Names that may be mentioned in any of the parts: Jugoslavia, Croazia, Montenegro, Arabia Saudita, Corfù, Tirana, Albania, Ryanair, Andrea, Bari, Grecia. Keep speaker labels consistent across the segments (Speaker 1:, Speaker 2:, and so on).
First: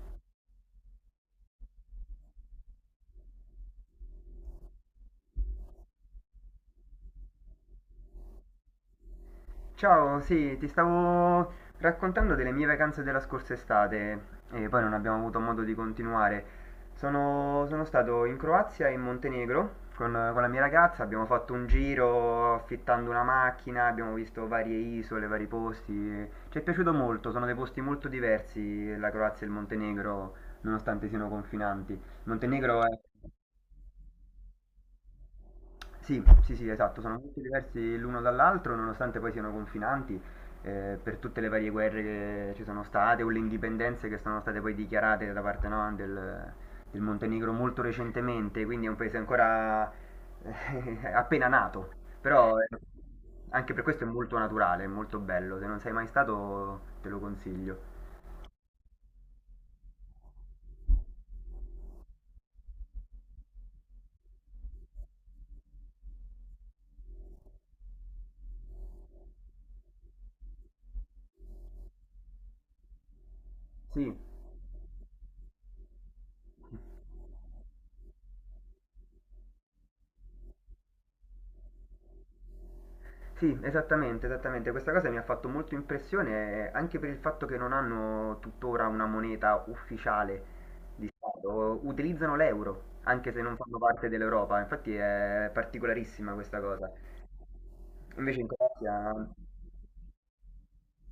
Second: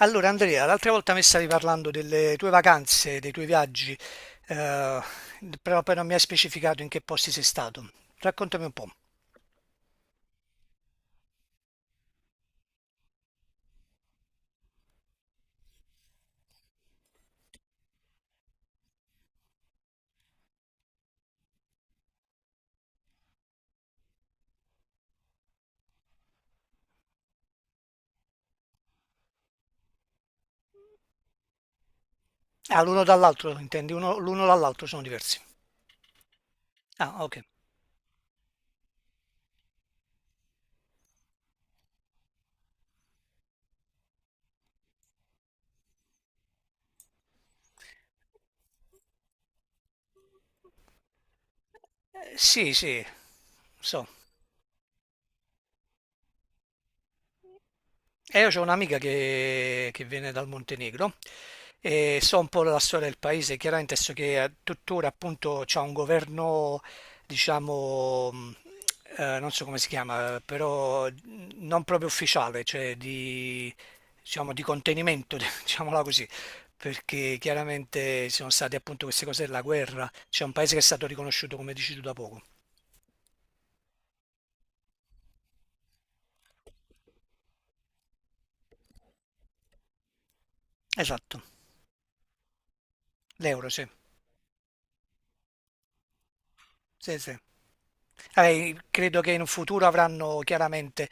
Speaker 1: Allora Andrea, l'altra volta mi stavi parlando delle tue vacanze, dei tuoi viaggi, eh, però poi non mi hai specificato in che posti sei stato. Raccontami un po'.
Speaker 2: Ciao, sì, ti stavo raccontando delle mie vacanze della scorsa estate e poi non abbiamo avuto modo di continuare. Sono stato in Croazia e in Montenegro con la mia ragazza, abbiamo fatto un giro affittando una macchina, abbiamo visto varie isole, vari posti. Ci è piaciuto molto, sono dei posti molto diversi la Croazia e il Montenegro, nonostante siano confinanti. Il Montenegro
Speaker 1: Ah,
Speaker 2: è...
Speaker 1: l'uno dall'altro, intendi? L'uno dall'altro sono diversi.
Speaker 2: Sì, sì, sì, esatto, sono
Speaker 1: Ah,
Speaker 2: molto
Speaker 1: ok.
Speaker 2: diversi l'uno dall'altro, nonostante poi siano confinanti, per tutte le varie guerre che ci sono state o le indipendenze che sono state poi dichiarate da parte, no, del Montenegro molto recentemente, quindi è un paese ancora appena nato, però
Speaker 1: Sì, sì,
Speaker 2: anche per questo è
Speaker 1: so.
Speaker 2: molto naturale, è molto bello, se non sei mai stato te lo consiglio.
Speaker 1: E io ho un'amica che viene dal Montenegro e so un po' la storia del paese, chiaramente so che tuttora appunto c'è un governo, diciamo, non so come si chiama, però non proprio ufficiale, cioè
Speaker 2: Sì.
Speaker 1: diciamo, di contenimento, diciamola così, perché chiaramente ci sono state appunto queste cose della guerra, c'è un paese che è stato riconosciuto come dici tu da poco.
Speaker 2: Sì, esattamente, esattamente. Questa cosa mi ha fatto molto impressione anche per il fatto che non hanno tuttora una moneta ufficiale di
Speaker 1: Esatto,
Speaker 2: Stato, utilizzano l'euro, anche se non
Speaker 1: l'euro,
Speaker 2: fanno
Speaker 1: sì,
Speaker 2: parte dell'Europa, infatti è particolarissima questa cosa.
Speaker 1: sì, sì.
Speaker 2: Invece in Croazia,
Speaker 1: Credo che in futuro avranno chiaramente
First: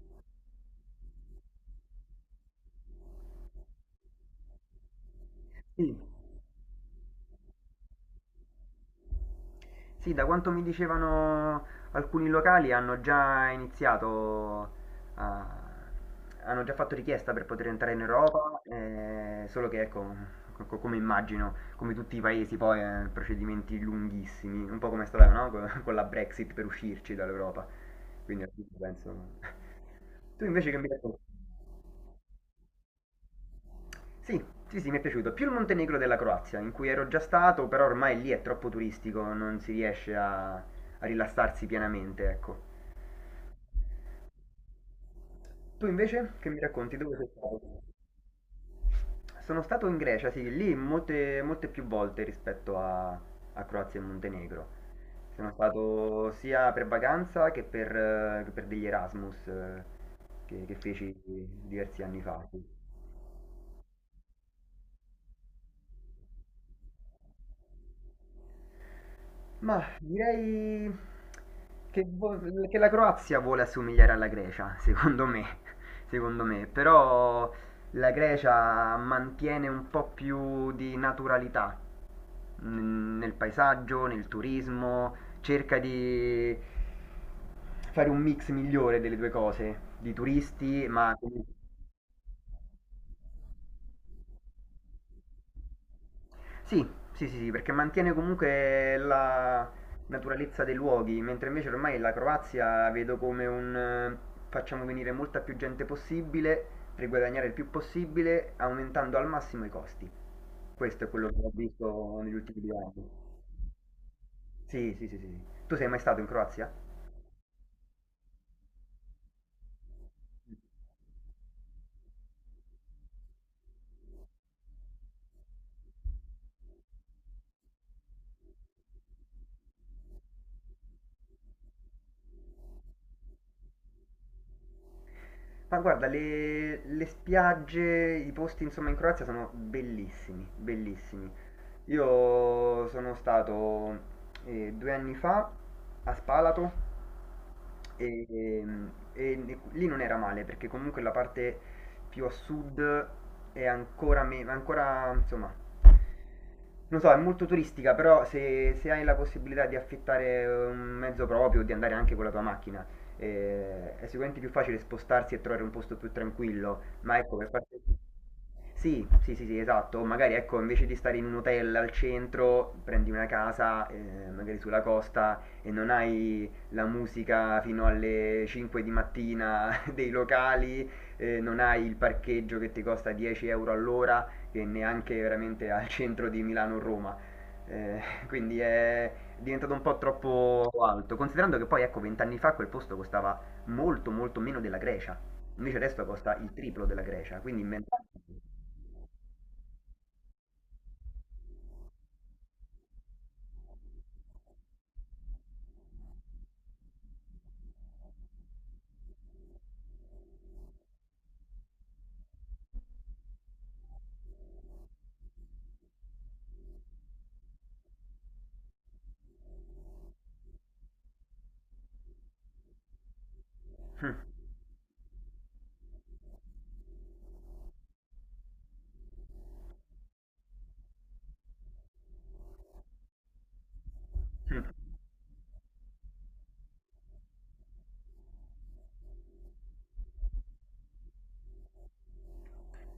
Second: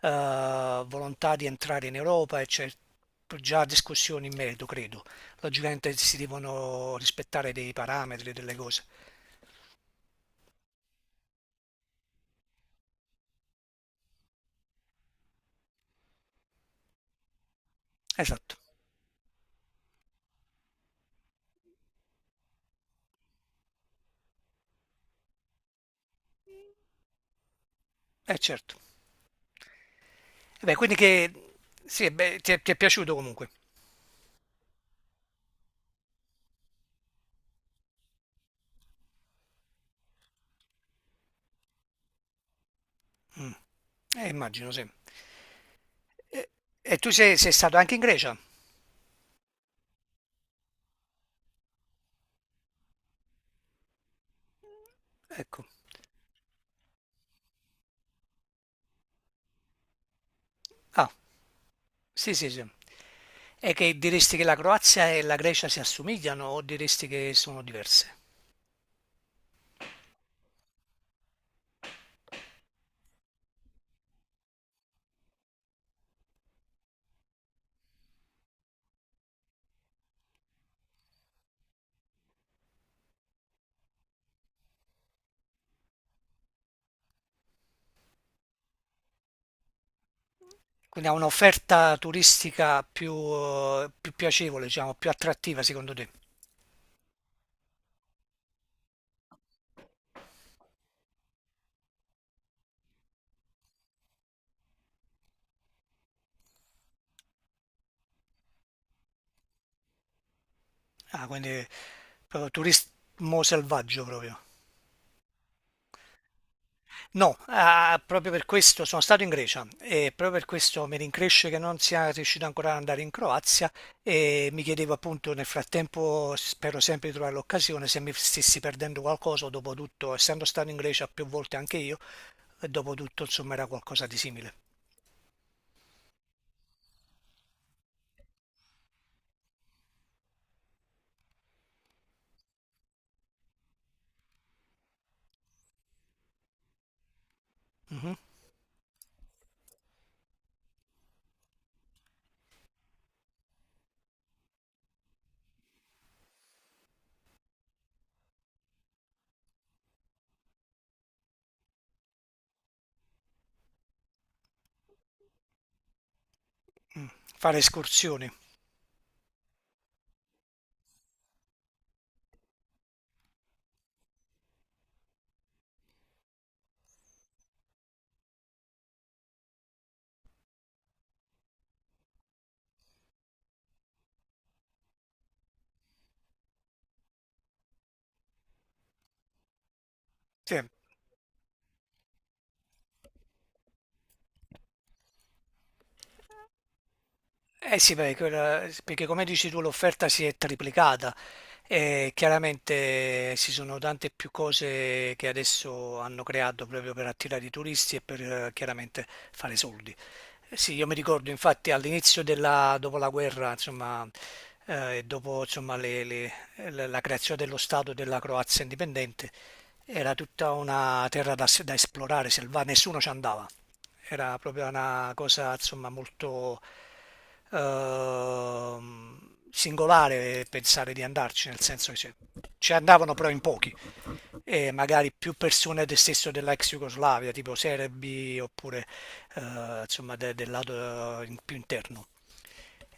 Speaker 1: volontà di entrare in Europa e c'è già discussione in merito, credo.
Speaker 2: sì.
Speaker 1: Logicamente si devono rispettare dei parametri, delle cose.
Speaker 2: Sì, da quanto mi dicevano alcuni locali hanno già iniziato a hanno già fatto richiesta per poter entrare in
Speaker 1: Esatto,
Speaker 2: Europa, solo che ecco, come immagino, come tutti i paesi poi, procedimenti lunghissimi, un po' come è stata, no? Con la Brexit per uscirci dall'Europa.
Speaker 1: è
Speaker 2: Quindi alla fine
Speaker 1: certo.
Speaker 2: penso... Tu
Speaker 1: E
Speaker 2: invece
Speaker 1: beh,
Speaker 2: che mi
Speaker 1: quindi
Speaker 2: racconti?
Speaker 1: che sì, beh, ti è piaciuto comunque.
Speaker 2: Sì, sì, sì, mi è piaciuto. Più il Montenegro della Croazia, in cui ero già stato, però ormai lì è troppo turistico, non si riesce a rilassarsi pienamente, ecco.
Speaker 1: Mm, immagino, sì.
Speaker 2: Tu invece
Speaker 1: E,
Speaker 2: che mi
Speaker 1: e
Speaker 2: racconti
Speaker 1: tu
Speaker 2: dove sei
Speaker 1: sei
Speaker 2: stato?
Speaker 1: stato anche in Grecia?
Speaker 2: Sono stato in Grecia, sì, lì molte, molte più volte rispetto a Croazia e Montenegro. Sono
Speaker 1: Ecco.
Speaker 2: stato sia per vacanza che per degli Erasmus che
Speaker 1: Ah,
Speaker 2: feci diversi anni
Speaker 1: sì,
Speaker 2: fa.
Speaker 1: sì, sì. E che diresti che la Croazia e la Grecia si assomigliano o diresti che sono diverse?
Speaker 2: Ma direi che, vo- che la Croazia vuole assomigliare alla Grecia, secondo me, secondo me, però la Grecia mantiene un po' più di naturalità nel paesaggio, nel turismo, cerca di fare un mix migliore delle due cose, di turisti,
Speaker 1: Quindi ha
Speaker 2: ma
Speaker 1: un'offerta turistica più, più piacevole, diciamo, più attrattiva secondo te?
Speaker 2: sì, sì, sì, sì, perché mantiene comunque la naturalezza dei luoghi, mentre invece ormai la Croazia vedo come un facciamo venire molta più gente possibile per guadagnare il più possibile, aumentando al massimo i costi. Questo è
Speaker 1: Ah,
Speaker 2: quello che ho
Speaker 1: quindi
Speaker 2: visto negli
Speaker 1: proprio
Speaker 2: ultimi due anni.
Speaker 1: turismo selvaggio proprio.
Speaker 2: Sì, sì, sì, sì, sì. Tu sei mai stato in Croazia?
Speaker 1: No, ah, proprio per questo sono stato in Grecia e proprio per questo mi rincresce che non sia riuscito ancora ad andare in Croazia e mi chiedevo appunto nel frattempo, spero sempre di trovare l'occasione, se mi stessi perdendo qualcosa o dopo tutto, essendo stato in Grecia più volte anche io, e dopo tutto insomma era qualcosa di simile.
Speaker 2: Ma guarda, le spiagge, i posti insomma in Croazia sono bellissimi, bellissimi. Io sono stato due anni fa a Spalato
Speaker 1: Mhm.
Speaker 2: e, lì non era male perché comunque la parte più a sud è ancora, ancora insomma, non so, è molto turistica, però se hai la possibilità di affittare un mezzo proprio, di andare anche con la tua macchina, è sicuramente più facile spostarsi e trovare un posto più tranquillo, ma ecco, per
Speaker 1: Fare
Speaker 2: parte...
Speaker 1: escursioni.
Speaker 2: Sì, sì, sì, sì, esatto, magari ecco, invece di stare in un hotel al centro, prendi una casa, magari sulla costa e non hai la musica fino alle 5 di mattina dei locali, non hai il parcheggio che ti costa 10 € all'ora e neanche veramente al centro di Milano o Roma. Eh, quindi è diventato un po'
Speaker 1: Sì,
Speaker 2: troppo alto, considerando che poi ecco vent'anni fa quel posto costava molto molto meno della Grecia, invece adesso costa il triplo della Grecia, quindi in
Speaker 1: eh
Speaker 2: 20
Speaker 1: sì, perché, perché come dici tu l'offerta si è triplicata e chiaramente ci sono tante più cose che adesso hanno creato proprio per attirare i turisti e per chiaramente fare soldi. Eh sì, io mi ricordo infatti dopo la guerra, insomma, e dopo insomma, la creazione dello Stato della Croazia indipendente, era tutta una terra da esplorare, selva, nessuno ci andava. Era proprio una cosa, insomma, molto ehm, singolare pensare di andarci, nel senso che ci andavano però in pochi
Speaker 2: anni.
Speaker 1: e magari più persone del stesso della ex Jugoslavia, tipo serbi oppure insomma del lato più interno.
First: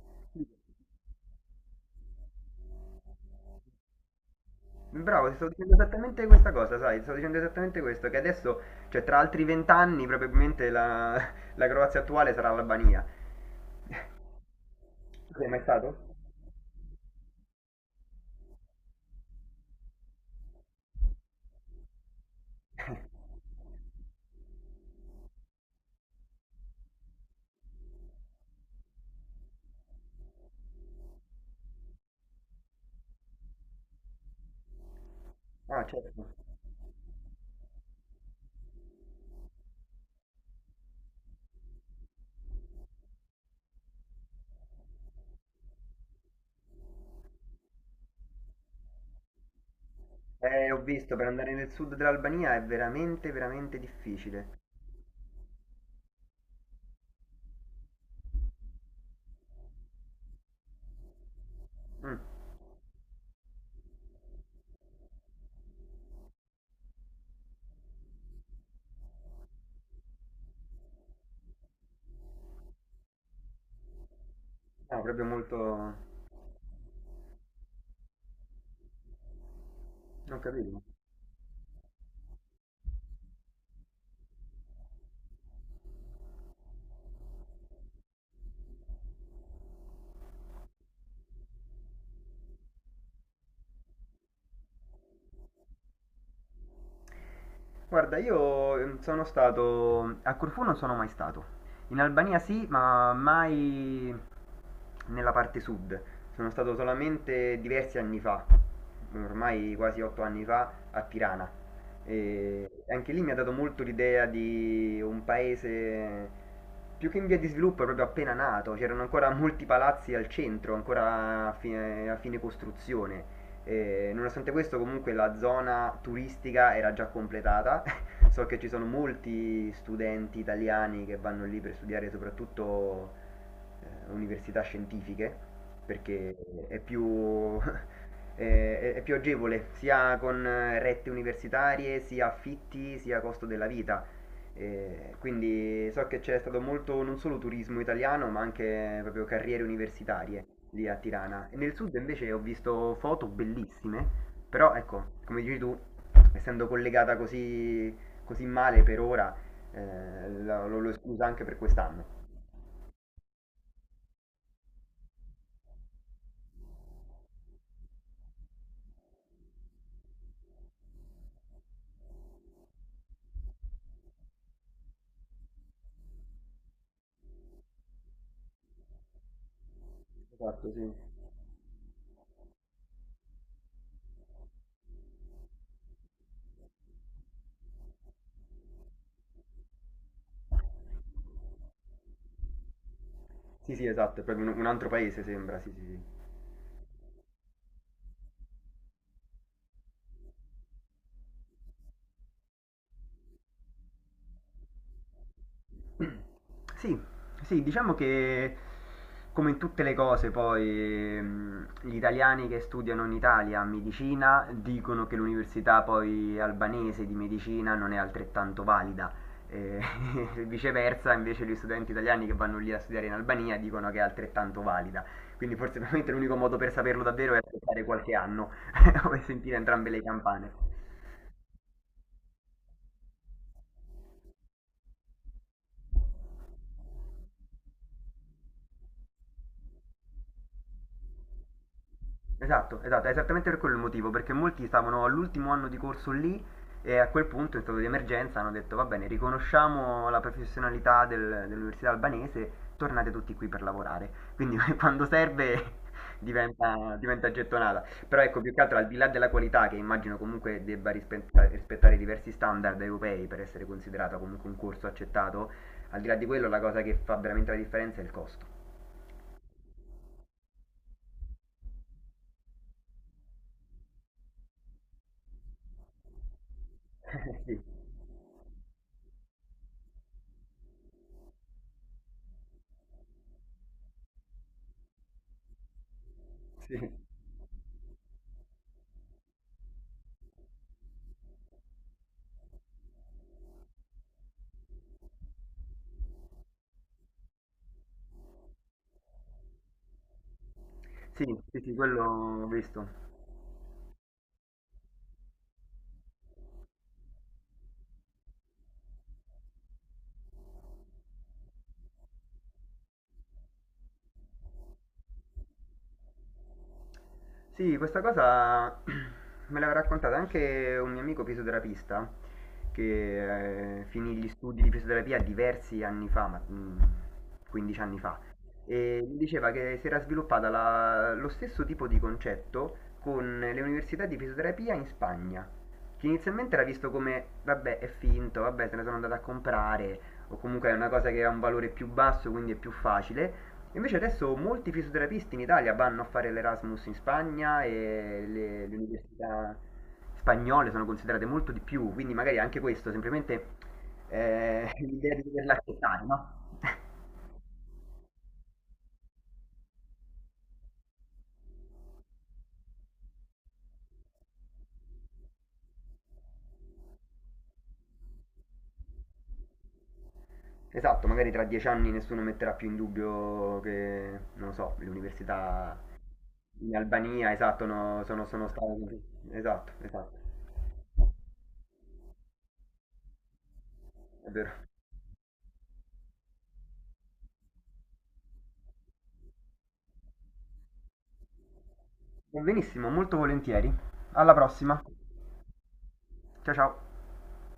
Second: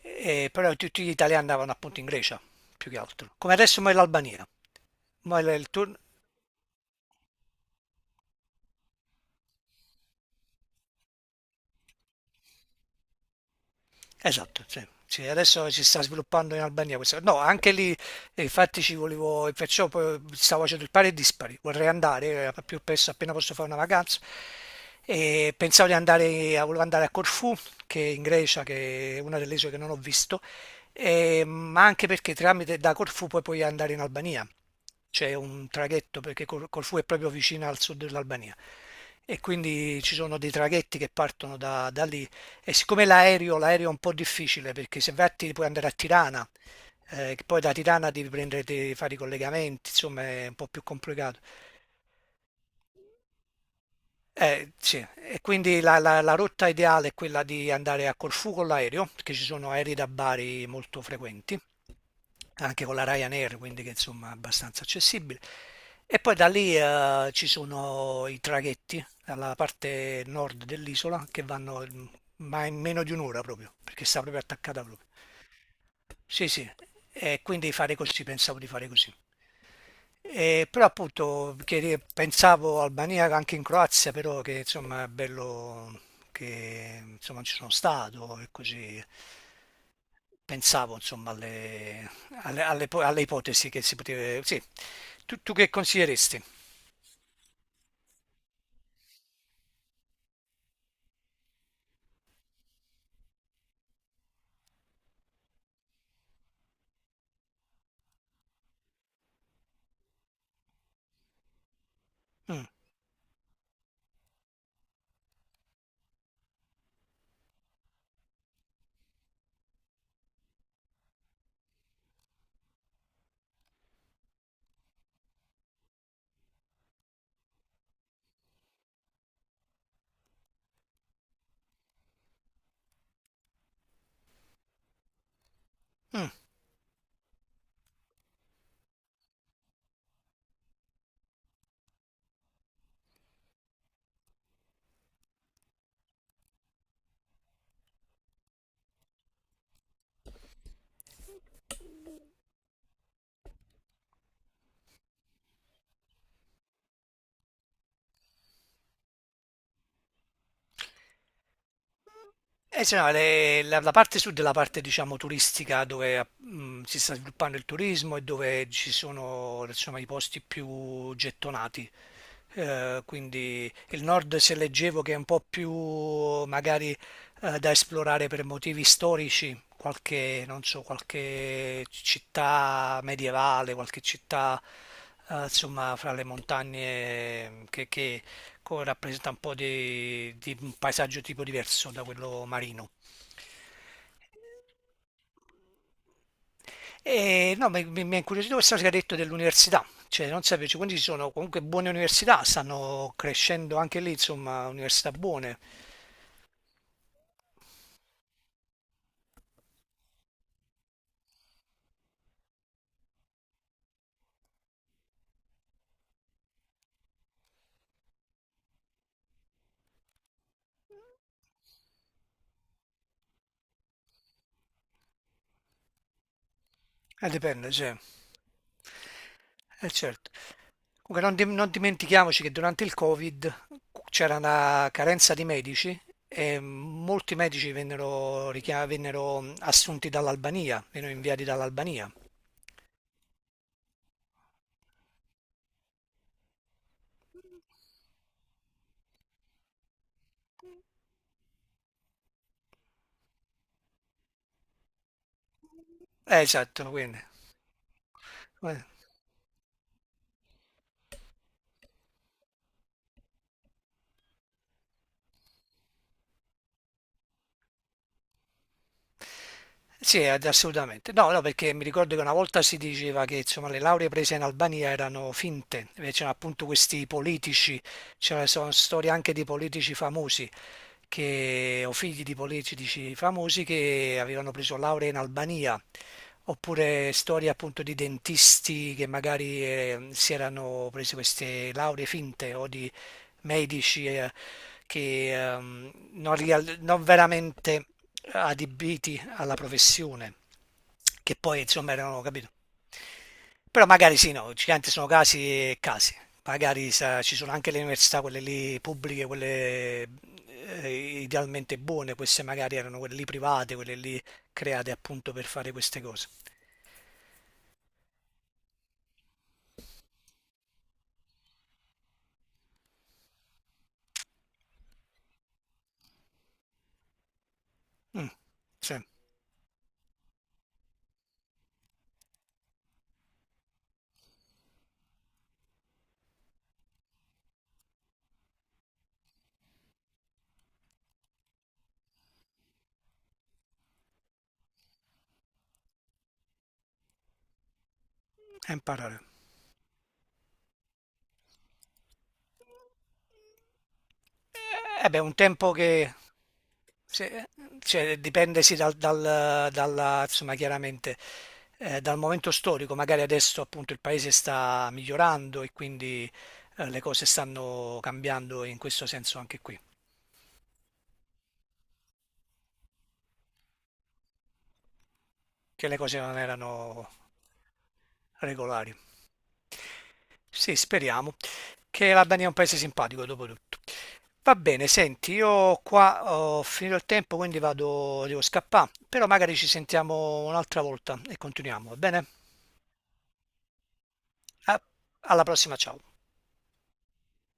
Speaker 1: Però tutti gli italiani andavano appunto in Grecia, più che altro. Come adesso mo è l'Albania.
Speaker 2: Bravo, ti
Speaker 1: Mo è
Speaker 2: sto
Speaker 1: l- il,
Speaker 2: dicendo
Speaker 1: tur-
Speaker 2: esattamente questa cosa, sai, ti sto dicendo esattamente questo, che adesso, cioè tra altri vent'anni probabilmente la Croazia attuale sarà l'Albania.
Speaker 1: Esatto, sì. Sì,
Speaker 2: Tu sei mai
Speaker 1: adesso si
Speaker 2: stato?
Speaker 1: sta sviluppando in Albania questa. No, anche lì, infatti, ci volevo, e perciò poi stavo facendo il pari e dispari. Vorrei andare più presto, appena posso fare una vacanza. E pensavo di andare, volevo andare a Corfù, che è in Grecia, che è una delle isole che non ho visto, ma anche perché tramite da Corfù poi puoi andare in Albania. C'è un
Speaker 2: Ah,
Speaker 1: traghetto,
Speaker 2: certo.
Speaker 1: perché Corfù è proprio vicina al sud dell'Albania. E quindi ci sono dei traghetti che partono da lì e siccome l'aereo è un po' difficile perché se vai a puoi andare a Tirana, che poi da Tirana devi prendere, devi fare i collegamenti, insomma è un po'
Speaker 2: Ho
Speaker 1: più
Speaker 2: visto, per
Speaker 1: complicato.
Speaker 2: andare nel sud dell'Albania è veramente, veramente difficile.
Speaker 1: Sì. E quindi la rotta ideale è quella di andare a Corfù con l'aereo, perché ci sono aerei da Bari molto frequenti,
Speaker 2: Mm.
Speaker 1: anche con la Ryanair, quindi che insomma è abbastanza accessibile. E poi da lì ci sono i traghetti dalla parte nord dell'isola che vanno ma in meno di un'ora proprio, perché sta proprio attaccata
Speaker 2: No,
Speaker 1: proprio.
Speaker 2: proprio molto...
Speaker 1: Sì, sì, e quindi fare così, pensavo di fare così.
Speaker 2: non
Speaker 1: E
Speaker 2: capivo.
Speaker 1: però appunto che pensavo Albania anche in Croazia, però che insomma è bello che insomma non ci sono stato e così pensavo insomma alle ipotesi che si poteva... Sì, tu che consiglieresti?
Speaker 2: Guarda, io sono stato... a Corfù non sono mai stato. In Albania sì, ma mai... nella parte sud. Sono stato solamente diversi anni fa, ormai quasi 8 anni fa, a Tirana.
Speaker 1: Mm,
Speaker 2: E anche lì mi ha dato molto l'idea di un paese più che in via di sviluppo, proprio appena nato. C'erano ancora molti palazzi al centro, ancora a fine costruzione. E nonostante questo, comunque la zona turistica era già completata. So che ci sono molti studenti italiani che vanno lì per studiare soprattutto università scientifiche
Speaker 1: mm.
Speaker 2: perché è più, è più agevole sia con rette universitarie, sia affitti, sia costo della vita. Quindi so che c'è stato molto non solo turismo italiano, ma anche proprio carriere universitarie lì a Tirana. E nel sud invece ho visto foto bellissime, però ecco, come dici tu, essendo collegata così, così male per ora, lo scusa anche per quest'anno.
Speaker 1: Sì, no, la parte sud è la parte, diciamo, turistica dove si sta sviluppando il turismo e dove ci sono, insomma, i posti più gettonati. Quindi il nord, se leggevo, che è un po' più magari da esplorare per motivi storici, qualche, non
Speaker 2: Esatto,
Speaker 1: so,
Speaker 2: sì.
Speaker 1: qualche città medievale, qualche città, insomma, fra le montagne che rappresenta un po' di un paesaggio tipo diverso da quello marino.
Speaker 2: Sì, sì, esatto, è proprio un altro paese sembra, sì, sì, sì.
Speaker 1: E no, mi ha incuriosito questo che ha detto dell'università, cioè non sapevo, cioè, quindi ci sono comunque buone università, stanno crescendo anche lì, insomma, università buone.
Speaker 2: Sì, sì, diciamo che come in tutte le cose poi gli italiani che studiano in Italia medicina dicono che l'università poi albanese di medicina non è altrettanto valida. E viceversa, invece, gli studenti italiani che vanno lì a studiare in Albania dicono che è altrettanto valida. Quindi forse veramente l'unico modo per saperlo davvero è
Speaker 1: Dipende, sì,
Speaker 2: aspettare qualche anno o sentire entrambe le
Speaker 1: certo.
Speaker 2: campane.
Speaker 1: Comunque non dimentichiamoci che durante il Covid c'era una carenza di medici e molti medici vennero assunti dall'Albania, vennero inviati dall'Albania.
Speaker 2: Esatto, esatto, è esattamente per quello il motivo, perché molti stavano all'ultimo anno di corso lì e a quel punto in stato di emergenza hanno detto va bene, riconosciamo la professionalità dell'università albanese, tornate tutti qui per lavorare. Quindi quando serve
Speaker 1: Esatto,
Speaker 2: diventa,
Speaker 1: quindi,
Speaker 2: diventa gettonata. Però ecco, più che altro
Speaker 1: eh.
Speaker 2: al di là della qualità, che immagino comunque debba rispettare diversi standard europei per essere considerata comunque un corso accettato, al di là di quello la cosa che fa veramente la differenza è il costo.
Speaker 1: Sì, assolutamente. No, no, perché mi ricordo che una volta si diceva che insomma, le lauree prese in Albania erano finte, c'erano appunto questi politici, c'erano sono storie anche di politici famosi, che, o figli di politici famosi che avevano preso lauree in Albania,
Speaker 2: Sì, sì.
Speaker 1: oppure storie appunto di dentisti che magari si erano presi queste lauree finte o di medici che non veramente adibiti alla professione,
Speaker 2: Sì,
Speaker 1: che
Speaker 2: sì,
Speaker 1: poi
Speaker 2: sì,
Speaker 1: insomma
Speaker 2: quello
Speaker 1: erano,
Speaker 2: ho
Speaker 1: capito?
Speaker 2: visto.
Speaker 1: Però magari sì, no, giganti sono casi e casi. Ci sono anche le università, quelle lì pubbliche, quelle idealmente buone, queste magari erano quelle lì private, quelle lì create appunto per fare queste cose.
Speaker 2: Sì, questa cosa me l'aveva raccontata anche un mio amico fisioterapista che finì gli studi di fisioterapia diversi anni fa, 15 anni fa,
Speaker 1: Mm, sì, è
Speaker 2: e mi diceva che si era sviluppata lo stesso tipo di concetto con le università di fisioterapia in Spagna, che inizialmente era visto come, vabbè, è finto, vabbè, se ne sono andato a comprare, o comunque è una cosa che ha un valore più basso, quindi è più facile. Invece adesso molti fisioterapisti in Italia vanno a fare l'Erasmus in Spagna e le
Speaker 1: imparare.
Speaker 2: università spagnole sono considerate molto di più, quindi magari anche questo, semplicemente
Speaker 1: Eh
Speaker 2: l'idea
Speaker 1: beh,
Speaker 2: di
Speaker 1: un
Speaker 2: doverla
Speaker 1: tempo
Speaker 2: accettare,
Speaker 1: che
Speaker 2: no?
Speaker 1: Se- cioè, dipende sì, dalla, insomma, chiaramente dal momento storico, magari adesso appunto il paese sta migliorando e quindi le cose stanno cambiando in questo senso anche qui,
Speaker 2: Esatto, magari tra 10 anni nessuno metterà più in dubbio che, non lo so, le università
Speaker 1: che le cose non
Speaker 2: in
Speaker 1: erano
Speaker 2: Albania, esatto, no, sono, sono
Speaker 1: regolari.
Speaker 2: state... Esatto, esatto,
Speaker 1: Sì, speriamo che l'Albania è un paese simpatico dopo tutto.
Speaker 2: è
Speaker 1: Va
Speaker 2: vero.
Speaker 1: bene, senti, io qua ho finito il tempo, quindi vado, devo scappare, però magari ci sentiamo un'altra volta e continuiamo, va bene?
Speaker 2: Benissimo, molto volentieri. Alla prossima.
Speaker 1: A- Alla prossima, ciao.
Speaker 2: Ciao ciao.